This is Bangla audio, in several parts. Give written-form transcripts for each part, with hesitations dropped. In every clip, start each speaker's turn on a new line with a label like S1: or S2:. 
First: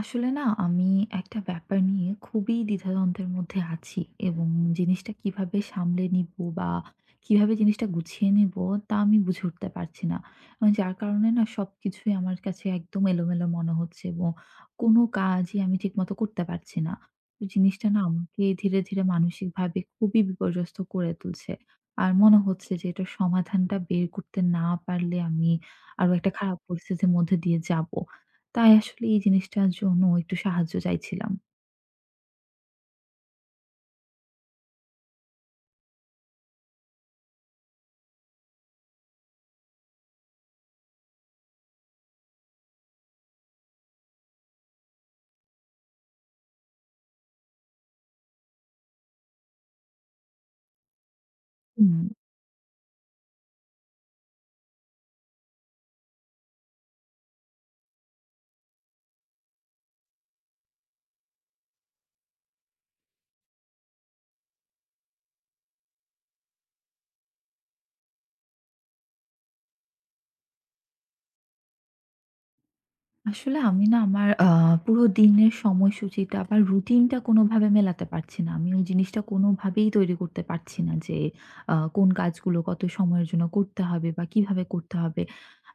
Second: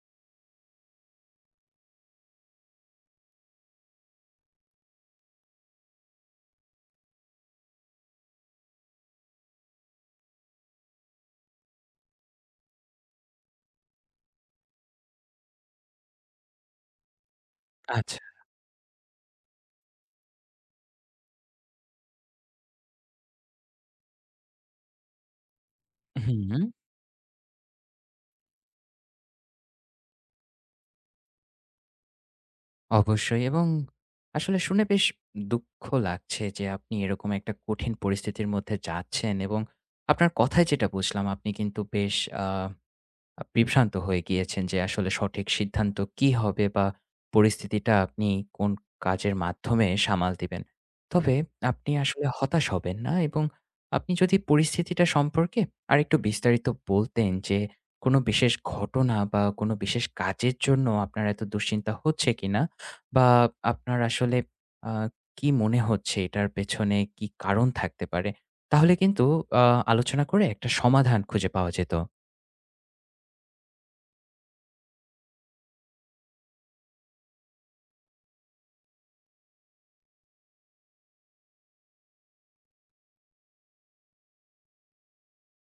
S1: আসলে না আমি একটা ব্যাপার নিয়ে খুবই দ্বিধাদ্বন্দ্বের মধ্যে আছি এবং জিনিসটা কিভাবে সামলে নিব বা কিভাবে জিনিসটা গুছিয়ে নিব তা আমি বুঝে উঠতে পারছি না। এবং যার কারণে না সবকিছুই আমার কাছে একদম এলোমেলো মনে হচ্ছে এবং কোনো কাজই আমি ঠিকমতো করতে পারছি না। তো জিনিসটা না
S2: আচ্ছা।
S1: আমাকে ধীরে ধীরে মানসিকভাবে খুবই বিপর্যস্ত করে তুলছে। আর মনে হচ্ছে যে এটার সমাধানটা বের করতে না পারলে আমি আরো একটা খারাপ
S2: হুম,
S1: পরিস্থিতির মধ্যে দিয়ে যাব। তাই আসলে এই জিনিসটার জন্য একটু সাহায্য চাইছিলাম।
S2: অবশ্যই এবং আসলে শুনে বেশ দুঃখ লাগছে যে আপনি এরকম একটা কঠিন পরিস্থিতির মধ্যে যাচ্ছেন এবং আপনার কথায় যেটা বুঝলাম আপনি কিন্তু বেশ আ আ বিভ্রান্ত হয়ে গিয়েছেন যে আসলে সঠিক সিদ্ধান্ত কি হবে বা পরিস্থিতিটা আপনি কোন কাজের মাধ্যমে সামাল দিবেন। তবে আপনি
S1: হুম।
S2: আসলে হতাশ হবেন না এবং আপনি যদি পরিস্থিতিটা সম্পর্কে আরেকটু বিস্তারিত বলতেন যে কোনো বিশেষ ঘটনা বা কোনো বিশেষ কাজের জন্য আপনার এত দুশ্চিন্তা হচ্ছে কিনা? বা আপনার আসলে আ কি মনে হচ্ছে এটার পেছনে কি কারণ থাকতে পারে? তাহলে কিন্তু আ আলোচনা করে একটা সমাধান খুঁজে পাওয়া যেত।
S1: আসলে আমি না আমার পুরো দিনের সময়সূচিটা বা রুটিনটা কোনোভাবে মেলাতে পারছি না। আমি ওই জিনিসটা কোনোভাবেই তৈরি করতে পারছি না যে কোন কাজগুলো কত সময়ের জন্য করতে হবে বা কিভাবে করতে হবে।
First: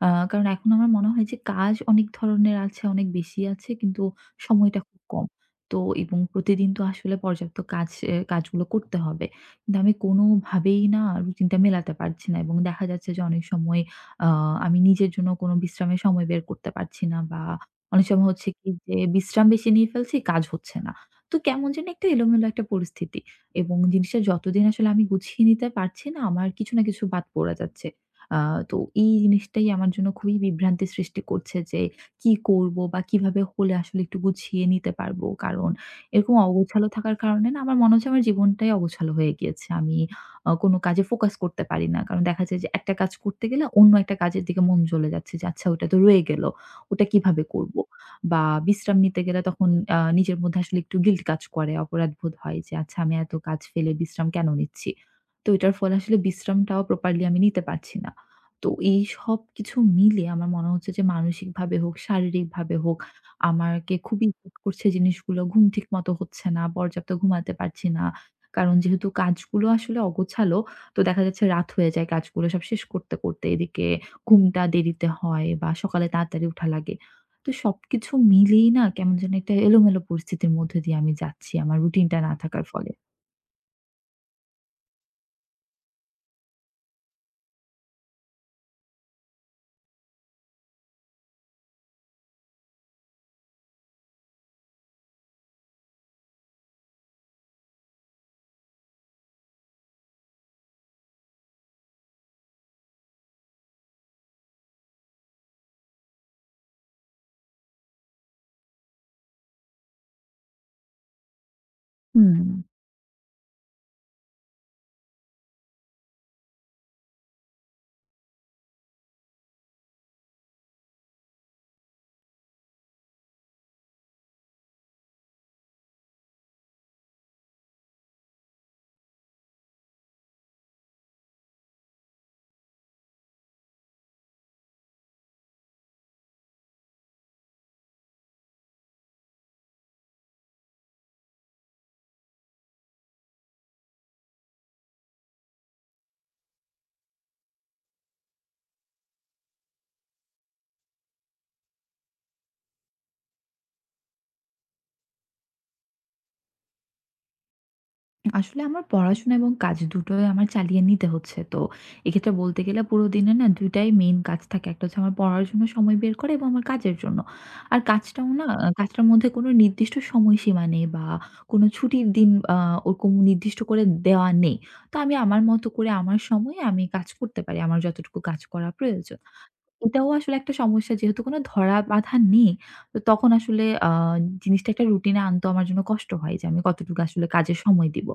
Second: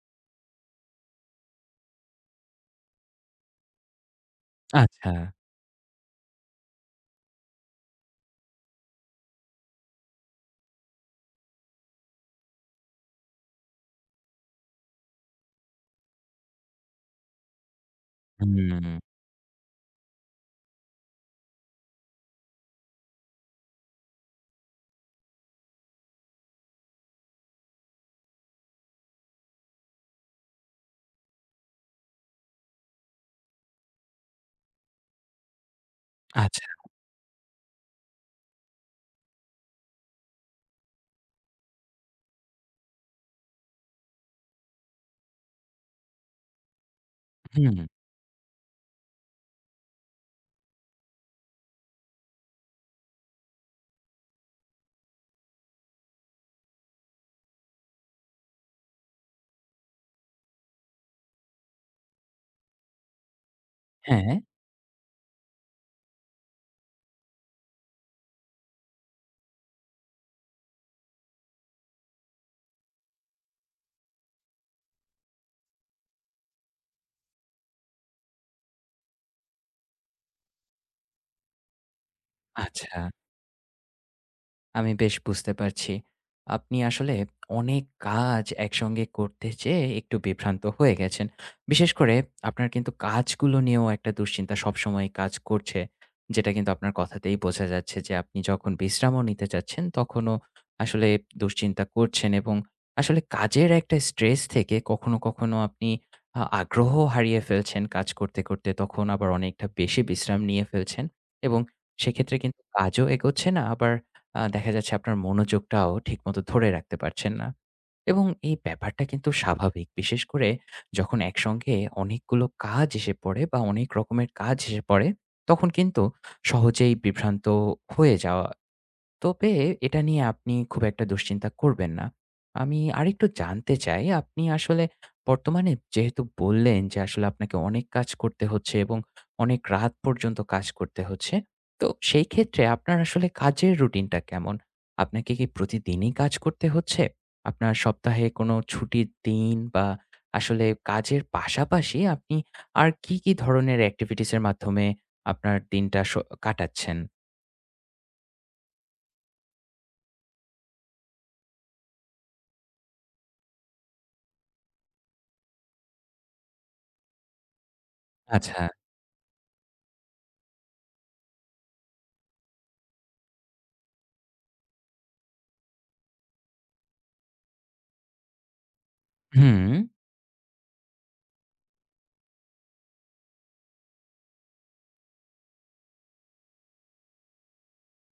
S1: কারণ এখন আমার মনে হয় যে কাজ অনেক ধরনের আছে, অনেক বেশি আছে কিন্তু সময়টা খুব
S2: আচ্ছা।
S1: কম। তো এবং প্রতিদিন তো আসলে পর্যাপ্ত কাজ এ কাজগুলো করতে হবে। কিন্তু আমি কোনোভাবেই না রুটিনটা মেলাতে পারছি না এবং দেখা যাচ্ছে যে অনেক সময় আ আমি নিজের জন্য কোনো বিশ্রামের সময় বের করতে পারছি না বা অনেক সময় হচ্ছে কি
S2: হুম,
S1: যে বিশ্রাম বেশি নিয়ে ফেলছি, কাজ হচ্ছে না। তো কেমন যেন একটা এলোমেলো একটা পরিস্থিতি। এবং জিনিসটা যতদিন আসলে আমি গুছিয়ে নিতে পারছি না, আমার কিছু না কিছু বাদ পড়ে যাচ্ছে। আ তো এই জিনিসটাই আমার জন্য খুবই বিভ্রান্তি সৃষ্টি করছে যে কি করব বা কিভাবে হলে আসলে একটু গুছিয়ে নিতে পারবো। কারণ এরকম
S2: আচ্ছা,
S1: অগোছালো থাকার কারণে না আমার মনে হচ্ছে আমার জীবনটাই অগোছালো হয়ে গিয়েছে। আমি কোনো কাজে ফোকাস করতে পারি না। কারণ দেখা যায় যে একটা কাজ করতে গেলে অন্য একটা কাজের দিকে মন চলে যাচ্ছে যে, "আচ্ছা ওটা তো রয়ে গেল। ওটা কিভাবে করব?"
S2: হুম,
S1: বা বিশ্রাম নিতে গেলে তখন নিজের মধ্যে আসলে একটু গিল্ট কাজ করে, অপরাধবোধ হয় যে, "আচ্ছা আমি এত কাজ ফেলে বিশ্রাম কেন নিচ্ছি?" তো এটার ফলে আসলে বিশ্রামটাও প্রপারলি আমি নিতে পারছি না। তো এই সবকিছু মিলিয়ে আমার মনে হচ্ছে যে মানসিকভাবে হোক, শারীরিকভাবে হোক আমাকে খুবই
S2: হ্যাঁ,
S1: ইফেক্ট করছে জিনিসগুলো। ঘুম ঠিকমতো হচ্ছে না, পর্যাপ্ত ঘুমাতে পারছি না। কারণ যেহেতু কাজগুলো আসলে অগোছালো, তো দেখা যাচ্ছে রাত হয়ে যায় কাজগুলো সব শেষ করতে, করতে। এদিকে ঘুমটা দেরিতে হয় বা সকালে তাড়াতাড়ি উঠা লাগে। তো সবকিছু মিলিয়েই না কেমন যেন একটা এলোমেলো পরিস্থিতির মধ্যে দিয়ে আমি যাচ্ছি আমার রুটিনটা না থাকার ফলে।
S2: আচ্ছা। আমি বেশ বুঝতে পারছি। আপনি আসলে অনেক কাজ একসঙ্গে করতে যেয়ে একটু বিভ্রান্ত হয়ে গেছেন। বিশেষ করে আপনার কিন্তু কাজগুলো নিয়েও একটা দুশ্চিন্তা সবসময় কাজ করছে। যেটা কিন্তু আপনার কথাতেই বোঝা যাচ্ছে যে আপনি যখন বিশ্রামও নিতে চাচ্ছেন তখনও আসলে দুশ্চিন্তা করছেন এবং আসলে কাজের একটা স্ট্রেস থেকে কখনো, কখনো আপনি আগ্রহ হারিয়ে ফেলছেন কাজ করতে, করতে। তখন আবার অনেকটা বেশি বিশ্রাম নিয়ে ফেলছেন এবং সেক্ষেত্রে
S1: হুম।
S2: কিন্তু কাজও এগোচ্ছে না আবার দেখা যাচ্ছে আপনার মনোযোগটাও ঠিকমতো ধরে রাখতে পারছেন না। এবং এই ব্যাপারটা কিন্তু স্বাভাবিক। বিশেষ করে যখন একসঙ্গে অনেকগুলো কাজ এসে পড়ে বা অনেক রকমের কাজ এসে পড়ে, তখন কিন্তু সহজেই বিভ্রান্ত হয়ে যাওয়া। তবে এটা নিয়ে আপনি খুব একটা দুশ্চিন্তা করবেন না। আমি আরেকটু জানতে চাই, আপনি আসলে বর্তমানে যেহেতু বললেন যে আসলে আপনাকে অনেক কাজ করতে হচ্ছে এবং অনেক রাত পর্যন্ত কাজ করতে হচ্ছে। তো সেই ক্ষেত্রে আপনার আসলে কাজের রুটিনটা কেমন? আপনাকে কি প্রতিদিনই কাজ করতে হচ্ছে? আপনার সপ্তাহে কোনো ছুটির দিন বা আসলে কাজের পাশাপাশি আপনি আর কি, কি ধরনের activities এর মাধ্যমে আপনার দিনটা কাটাচ্ছেন?
S1: আসলে আমার পড়াশোনা এবং কাজ দুটোই আমার চালিয়ে নিতে হচ্ছে। তো এক্ষেত্রে বলতে গেলে পুরো দিনে না ২ টাই মেইন কাজ থাকে। একটা হচ্ছে আমার পড়ার জন্য সময় বের করা এবং আমার কাজের জন্য। আর কাজটাও না
S2: আচ্ছা,
S1: কাজটার মধ্যে কোনো নির্দিষ্ট সময়সীমা নেই বা কোনো ছুটির দিন আ ওরকম নির্দিষ্ট করে দেওয়া নেই। তো আমি আমার মতো করে আমার সময়ে আমি কাজ করতে পারি। আমার যতটুকু কাজ করা প্রয়োজন।
S2: হুম।
S1: এটাও আসলে একটা সমস্যা যেহেতু কোনো ধরা বাঁধা নেই। তো তখন আসলে জিনিসটা একটা রুটিন এ আনতেও আমার জন্য কষ্ট হয় যে আমি কতটুকু আসলে কাজে সময় দিব।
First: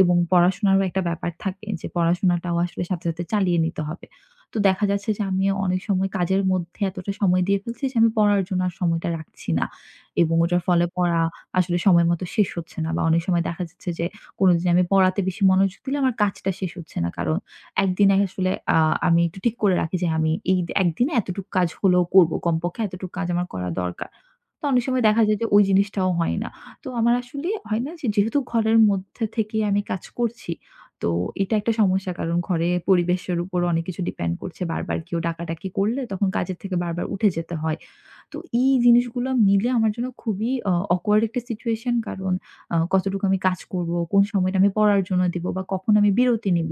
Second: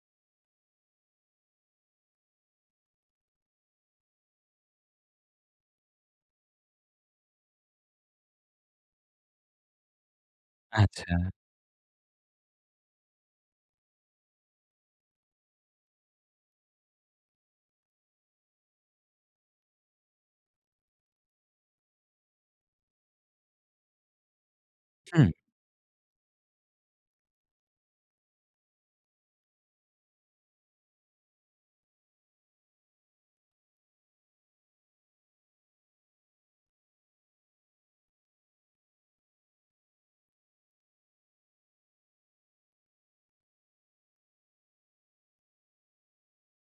S1: এবং পড়াশোনারও একটা ব্যাপার থাকে যে পড়াশোনাটাও আসলে সাথে, সাথে চালিয়ে নিতে হবে। তো দেখা যাচ্ছে যে আমি অনেক সময় কাজের মধ্যে এতটা সময় দিয়ে ফেলছি যে আমি পড়ার জন্য আর সময়টা রাখছি না। এবং ওটার ফলে
S2: আচ্ছা।
S1: পড়া আসলে সময় মতো শেষ হচ্ছে না বা অনেক সময় দেখা যাচ্ছে যে কোনদিন আমি পড়াতে বেশি মনোযোগ দিলে আমার কাজটা শেষ হচ্ছে না। কারণ একদিন আসলে আমি একটু ঠিক করে রাখি যে আমি এই একদিনে এতটুকু কাজ হলেও করব। কমপক্ষে এতটুকু কাজ আমার করা দরকার। তো অনেক সময় দেখা
S2: হুম,
S1: যায় যে ওই জিনিসটাও হয় না। তো আমার আসলে হয় না যে যেহেতু ঘরের মধ্যে থেকেই আমি কাজ করছি, তো এটা একটা সমস্যা। কারণ ঘরে পরিবেশের উপর অনেক কিছু ডিপেন্ড করছে। বারবার কেউ ডাকাডাকি করলে তখন কাজের থেকে বারবার উঠে যেতে হয়। তো এই জিনিসগুলো মিলে আমার জন্য খুবই awkward একটা সিচুয়েশন। কারণ কতটুকু আমি কাজ করব, কোন সময়টা আমি পড়ার জন্য দিব বা কখন আমি বিরতি নিব,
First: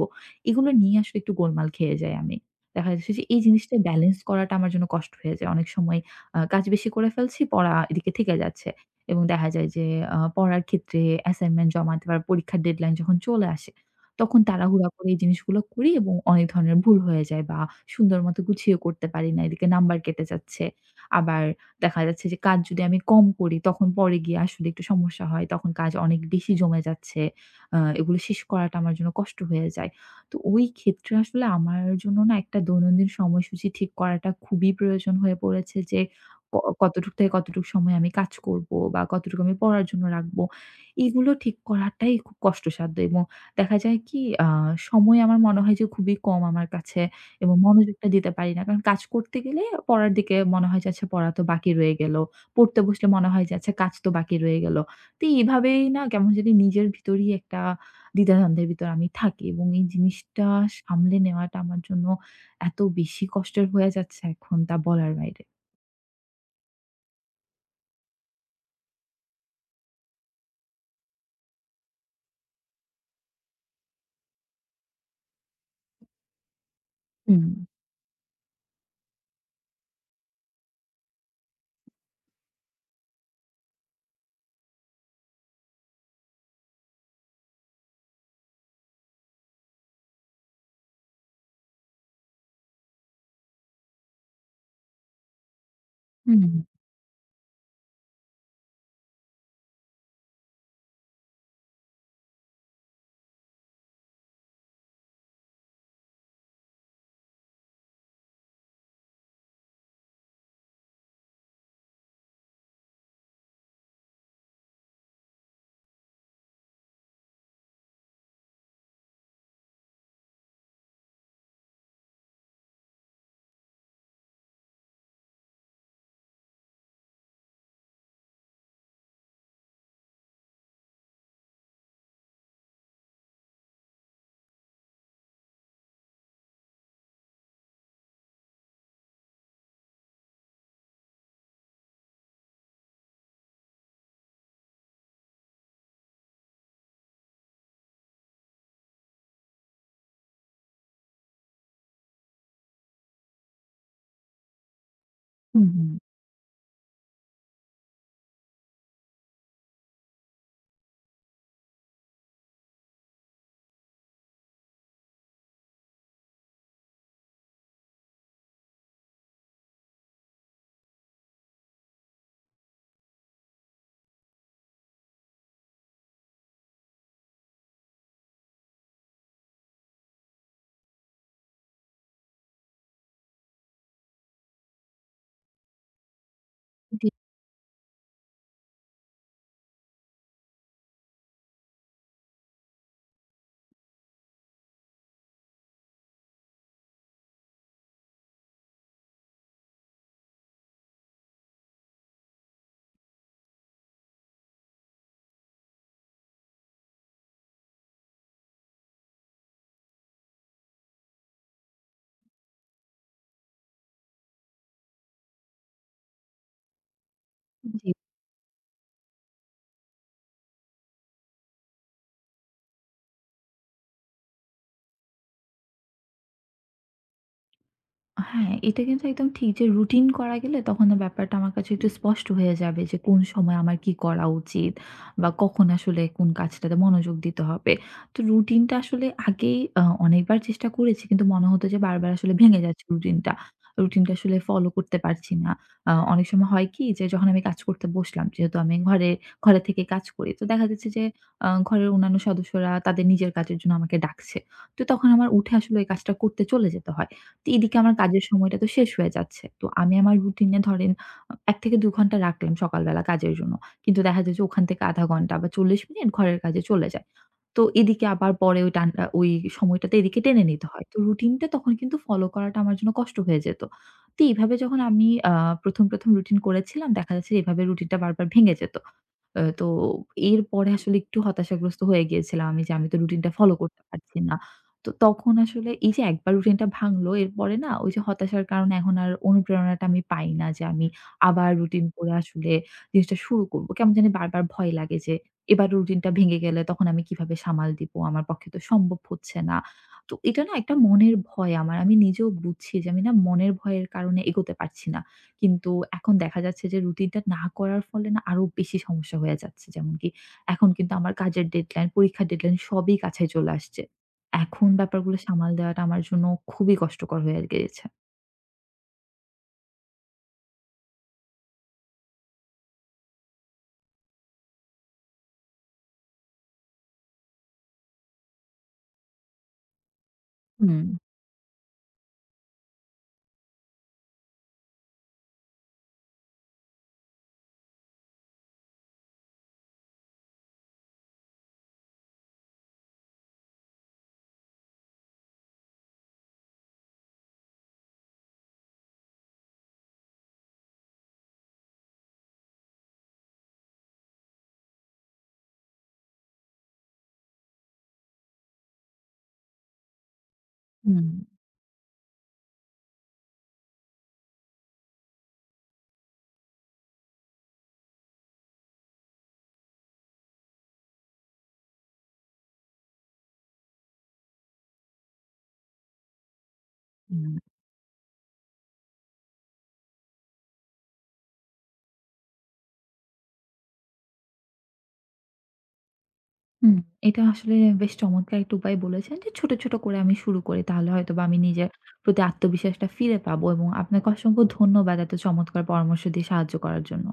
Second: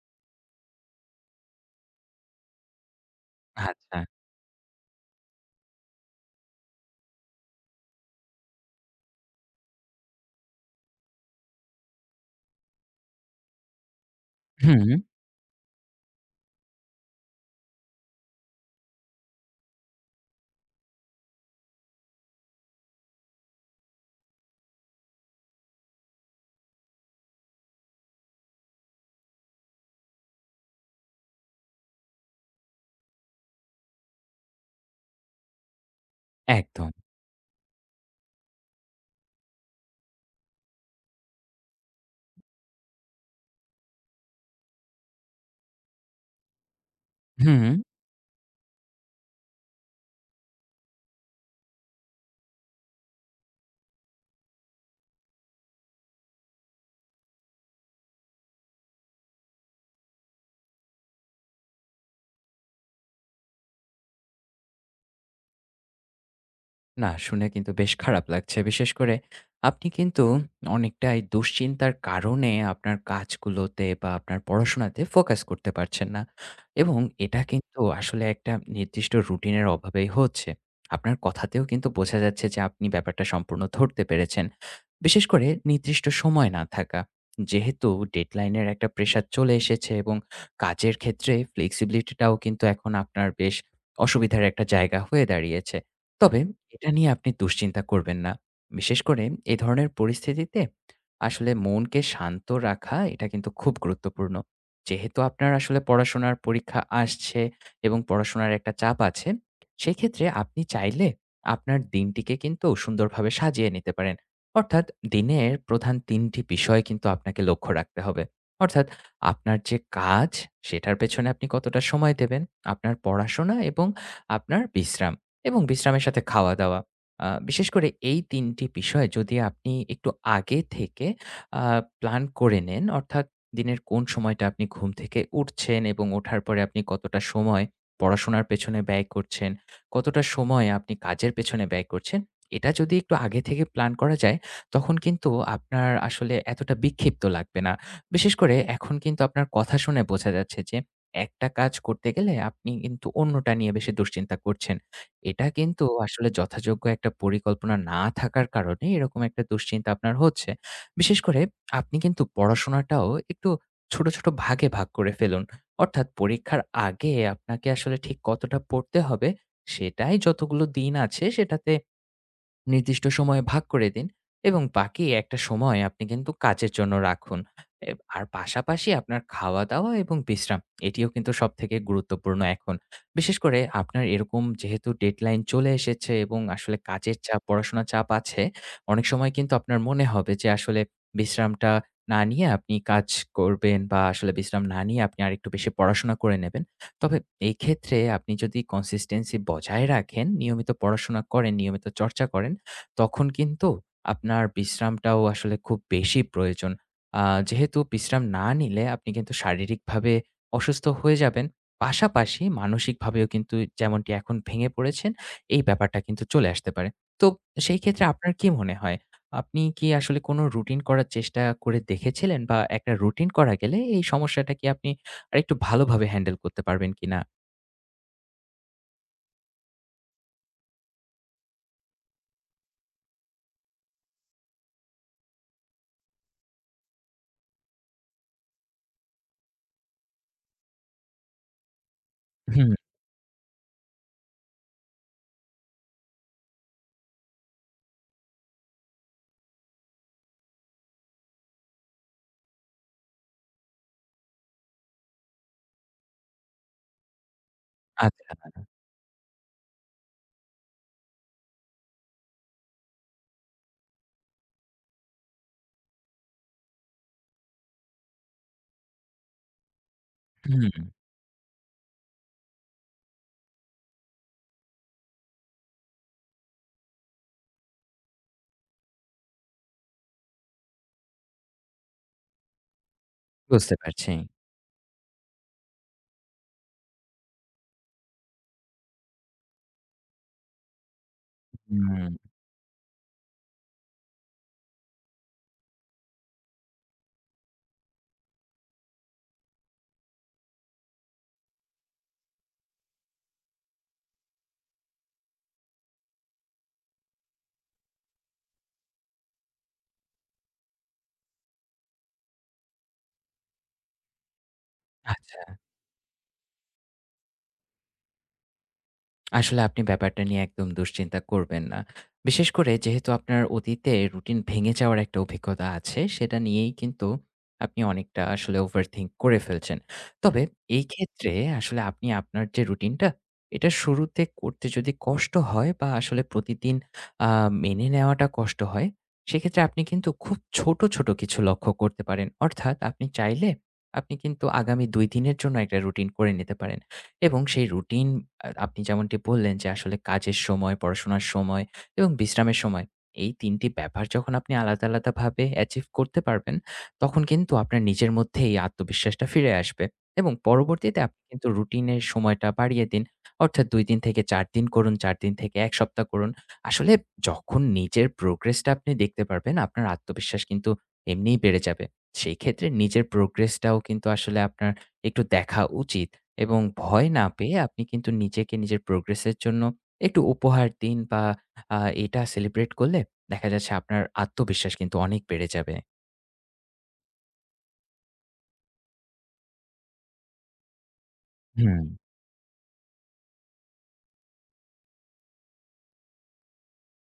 S1: এগুলো নিয়ে আসলে একটু গোলমাল খেয়ে যাই আমি। দেখা যাচ্ছে যে এই জিনিসটা
S2: আচ্ছা।
S1: ব্যালেন্স করাটা আমার জন্য কষ্ট হয়ে যায়। অনেক সময় কাজ বেশি করে ফেলছি, পড়া এদিকে থেকে যাচ্ছে। এবং দেখা যায় যে পড়ার ক্ষেত্রে অ্যাসাইনমেন্ট জমা দেওয়ার পরীক্ষার ডেডলাইন যখন চলে আসে, তখন তাড়াহুড়া
S2: হুম,
S1: করে এই জিনিসগুলো করি এবং অনেক ধরনের ভুল হয়ে যায় বা সুন্দর মতো গুছিয়ে করতে পারি না। এদিকে নাম্বার কেটে যাচ্ছে। আবার দেখা যাচ্ছে যে কাজ যদি আমি কম করি তখন পরে গিয়ে আসলে একটু সমস্যা হয়। তখন কাজ অনেক বেশি জমে যাচ্ছে। এগুলো শেষ করাটা আমার জন্য কষ্ট হয়ে যায়। তো ওই ক্ষেত্রে আসলে আমার জন্য না একটা দৈনন্দিন সময়সূচি ঠিক করাটা খুবই প্রয়োজন হয়ে পড়েছে যে ক
S2: একদম।
S1: কতটুক থেকে কতটুক সময় আমি কাজ করব বা কতটুকু আমি পড়ার জন্য রাখবো। এগুলো ঠিক করাটাই খুব কষ্টসাধ্য এবং দেখা যায় কি সময় আমার মনে হয় যে খুবই কম আমার কাছে। এবং
S2: হুম।
S1: মনোযোগটা দিতে পারি না। কারণ কাজ করতে গেলে পড়ার দিকে মনে হয় যে আচ্ছা পড়া তো বাকি রয়ে গেল। পড়তে বসলে মনে হয় যে আচ্ছা কাজ তো বাকি রয়ে গেল। তো এইভাবেই না কেমন জানি নিজের ভিতরেই একটা দ্বিধাদ্বন্দ্বের ভিতর আমি থাকি এবং এই জিনিসটা সামলে নেওয়াটা আমার জন্য এত বেশি কষ্টের হয়ে যাচ্ছে এখন তা বলার বাইরে।
S2: না, শুনে কিন্তু বেশ খারাপ লাগছে। বিশেষ করে আপনি কিন্তু অনেকটাই দুশ্চিন্তার কারণে আপনার কাজগুলোতে বা আপনার পড়াশোনাতে ফোকাস করতে পারছেন না। এবং এটা
S1: হুম,
S2: কিন্তু আসলে একটা নির্দিষ্ট রুটিনের অভাবেই হচ্ছে। আপনার কথাতেও কিন্তু বোঝা যাচ্ছে যে আপনি ব্যাপারটা সম্পূর্ণ ধরতে পেরেছেন। বিশেষ করে নির্দিষ্ট সময় না থাকা। যেহেতু ডেডলাইন এর একটা প্রেশার চলে এসেছে এবং কাজের ক্ষেত্রে ফ্লেক্সিবিলিটি টাও কিন্তু এখন আপনার বেশ অসুবিধার একটা জায়গা হয়ে দাঁড়িয়েছে। তবে
S1: হুম, হুম,
S2: এটা নিয়ে আপনি দুশ্চিন্তা করবেন না। বিশেষ করে এ ধরনের পরিস্থিতিতে আসলে মনকে শান্ত রাখা এটা কিন্তু খুব গুরুত্বপূর্ণ। যেহেতু আপনার আসলে পড়াশোনার পরীক্ষা আসছে এবং পড়াশোনার একটা চাপ আছে, সেক্ষেত্রে আপনি চাইলে আপনার দিনটিকে কিন্তু সুন্দরভাবে সাজিয়ে নিতে পারেন। অর্থাৎ দিনের প্রধান ৩ টি বিষয় কিন্তু আপনাকে লক্ষ্য রাখতে হবে। অর্থাৎ আপনার যে কাজ সেটার পেছনে আপনি কতটা সময় দেবেন, আপনার পড়াশোনা এবং আপনার বিশ্রাম। এবং বিশ্রামের সাথে খাওয়া-দাওয়া। বিশেষ করে এই ৩ টি বিষয় যদি আপনি একটু আগে থেকে আ প্ল্যান করে নেন, অর্থাৎ দিনের কোন সময়টা আপনি ঘুম থেকে উঠছেন এবং ওঠার পরে আপনি কতটা সময় পড়াশোনার পেছনে ব্যয় করছেন, কতটা সময় আপনি কাজের পেছনে ব্যয় করছেন, এটা যদি একটু আগে থেকে প্ল্যান করা যায়, তখন কিন্তু আপনার আসলে এতটা বিক্ষিপ্ত লাগবে না। বিশেষ করে এখন কিন্তু আপনার কথা শুনে বোঝা যাচ্ছে যে, একটা কাজ করতে গেলে আপনি কিন্তু অন্যটা নিয়ে বেশি দুশ্চিন্তা করছেন। এটা
S1: হুম,
S2: কিন্তু
S1: হুম।
S2: আসলে যথাযোগ্য একটা পরিকল্পনা না থাকার কারণে এরকম একটা দুশ্চিন্তা আপনার হচ্ছে। বিশেষ করে আপনি কিন্তু পড়াশোনাটাও একটু ছোট, ছোট ভাগে ভাগ করে ফেলুন। অর্থাৎ পরীক্ষার আগে আপনাকে আসলে ঠিক কতটা পড়তে হবে, সেটাই যতগুলো দিন আছে সেটাতে নির্দিষ্ট সময়ে ভাগ করে দিন এবং বাকি একটা সময় আপনি কিন্তু কাজের জন্য রাখুন। এ আর পাশাপাশি আপনার খাওয়া-দাওয়া এবং বিশ্রাম এটিও কিন্তু সবথেকে গুরুত্বপূর্ণ এখন। বিশেষ করে আপনার এরকম যেহেতু ডেডলাইন চলে এসেছে এবং আসলে
S1: জি।
S2: কাজের চাপ, পড়াশোনার চাপ আছে, অনেক সময় কিন্তু আপনার মনে হবে যে আসলে বিশ্রামটা না নিয়ে আপনি কাজ করবেন বা আসলে বিশ্রাম না নিয়ে আপনি আরেকটু বেশি পড়াশোনা করে নেবেন। তবে এই ক্ষেত্রে আপনি যদি consistency বজায় রাখেন, নিয়মিত পড়াশোনা করেন, নিয়মিত চর্চা করেন তখন কিন্তু আপনার বিশ্রামটাও আসলে খুব বেশি প্রয়োজন। আ যেহেতু বিশ্রাম না নিলে আপনি কিন্তু শারীরিকভাবে অসুস্থ হয়ে যাবেন। পাশাপাশি মানসিকভাবেও কিন্তু যেমনটি এখন ভেঙে পড়েছেন, এই ব্যাপারটা কিন্তু চলে আসতে পারে। তো সেই
S1: জি।
S2: ক্ষেত্রে আপনার কি মনে হয়? আপনি কি আসলে কোনো রুটিন করার চেষ্টা করে দেখেছিলেন? বা একটা রুটিন করা গেলে এই সমস্যাটা কি আপনি আরেকটু ভালোভাবে হ্যান্ডেল করতে পারবেন কিনা?
S1: হ্যাঁ, এটা কিন্তু একদম ঠিক যে রুটিন করা গেলে তখন না ব্যাপারটা আমার কাছে একটু স্পষ্ট হয়ে যাবে যে কোন সময় আমার কি করা উচিত বা কখন আসলে কোন কাজটাতে মনোযোগ দিতে হবে। তো রুটিনটা আসলে আগেই অনেকবার চেষ্টা করেছি কিন্তু মনে হতো যে বারবার আসলে ভেঙে
S2: হুম,
S1: যাচ্ছে রুটিনটা। রুটিনটা আসলে ফলো করতে পারছি না। অনেক সময় হয় কি যে যখন আমি কাজ করতে বসলাম, যেহেতু আমি ঘরে ঘরে থেকে কাজ করি। তো দেখা যাচ্ছে যে ঘরের অন্যান্য সদস্যরা তাদের নিজের কাজের জন্য আমাকে ডাকছে। তো তখন আমার উঠে আসলে ওই কাজটা করতে চলে যেতে হয়। তো এদিকে আমার কাজের
S2: আচ্ছা।
S1: সময়টা তো শেষ হয়ে যাচ্ছে। তো আমি আমার রুটিনে ধরেন ১ থেকে ২ ঘন্টা রাখলাম সকালবেলা কাজের জন্য। কিন্তু দেখা যায় যে ওখান থেকে ০.৫ ঘন্টা বা ৪০ মিনিট ঘরের কাজে চলে যায়। তো এদিকে আবার পরে ওই টান ওই সময়টাতে এদিকে টেনে
S2: হুম,
S1: নিতে হয়। তো রুটিনটা তখন কিন্তু ফলো করাটা আমার জন্য কষ্ট হয়ে যেত। তো এইভাবে যখন আমি ১ম রুটিন করেছিলাম দেখা যাচ্ছে এভাবে রুটিনটা বারবার ভেঙে যেত। তো এরপরে আসলে একটু হতাশাগ্রস্ত হয়ে গিয়েছিলাম আমি যে আমি তো রুটিনটা ফলো
S2: বুঝতে
S1: করতে
S2: পারছি।
S1: পারছি না। তো তখন আসলে এই যে একবার রুটিনটা ভাঙলো এরপরে না ওই যে হতাশার কারণে এখন আর অনুপ্রেরণাটা আমি পাই না যে আমি আবার রুটিন
S2: হুম,
S1: করে আসলে জিনিসটা শুরু করব। কেমন জানি বারবার ভয় লাগে যে এবার রুটিনটা ভেঙে গেলে তখন আমি কিভাবে সামাল দিব? আমার পক্ষে তো সম্ভব হচ্ছে না। তো এটা না একটা মনের ভয় আমার। আমি নিজেও বুঝছি যে আমি না মনের ভয়ের কারণে এগোতে পারছি না। কিন্তু এখন দেখা যাচ্ছে যে রুটিনটা না করার ফলে না আরো বেশি সমস্যা হয়ে যাচ্ছে। যেমন কি এখন কিন্তু আমার কাজের ডেডলাইন, পরীক্ষার ডেডলাইন সবই কাছে চলে আসছে। এখন ব্যাপারগুলো
S2: আচ্ছা।
S1: সামাল দেওয়াটা আমার জন্য খুবই কষ্টকর হয়ে গিয়েছে।
S2: আসলে আপনি ব্যাপারটা নিয়ে একদম দুশ্চিন্তা করবেন না। বিশেষ করে যেহেতু আপনার অতীতে রুটিন ভেঙে যাওয়ার একটা অভিজ্ঞতা আছে, সেটা নিয়েই কিন্তু আপনি অনেকটা আসলে overthink করে ফেলছেন। তবে
S1: হুম,
S2: এই ক্ষেত্রে আসলে আপনি আপনার যে রুটিনটা, এটা শুরুতে করতে যদি কষ্ট হয় বা আসলে প্রতিদিন আ মেনে নেওয়াটা কষ্ট হয়, সেক্ষেত্রে আপনি কিন্তু খুব ছোট, ছোট কিছু লক্ষ্য করতে পারেন। অর্থাৎ আপনি চাইলে আপনি কিন্তু আগামী ২ দিনের জন্য একটা রুটিন করে নিতে পারেন। এবং সেই রুটিন আপনি যেমনটি বললেন যে আসলে কাজের সময়, পড়াশোনার সময় এবং বিশ্রামের সময় এই ৩ টি ব্যাপার যখন আপনি আলাদা, আলাদাভাবে অ্যাচিভ করতে পারবেন, তখন কিন্তু আপনার নিজের মধ্যে এই আত্মবিশ্বাসটা ফিরে আসবে এবং পরবর্তীতে
S1: হুম,
S2: আপনি কিন্তু রুটিনের সময়টা বাড়িয়ে দিন। অর্থাৎ ২ দিন থেকে ৪ দিন করুন, ৪ দিন থেকে ১ সপ্তাহ করুন। আসলে যখন নিজের প্রোগ্রেসটা আপনি দেখতে পারবেন, আপনার আত্মবিশ্বাস কিন্তু এমনিই বেড়ে যাবে। সেই ক্ষেত্রে নিজের প্রোগ্রেসটাও কিন্তু আসলে আপনার একটু দেখা উচিত। এবং ভয় না
S1: হুম,
S2: পেয়ে আপনি কিন্তু নিজেকে নিজের প্রোগ্রেসের জন্য একটু উপহার দিন বা আ এটা সেলিব্রেট করলে দেখা যাচ্ছে আপনার আত্মবিশ্বাস কিন্তু অনেক বেড়ে যাবে।
S1: হুম। এটা আসলে বেশ চমৎকার একটা উপায় বলেছেন যে ছোট, ছোট করে আমি শুরু করি। তাহলে হয়তোবা আমি নিজের
S2: হুম।
S1: প্রতি আত্মবিশ্বাসটা ফিরে পাবো এবং আপনাকে অসংখ্য ধন্যবাদ এত চমৎকার পরামর্শ দিয়ে সাহায্য করার জন্য।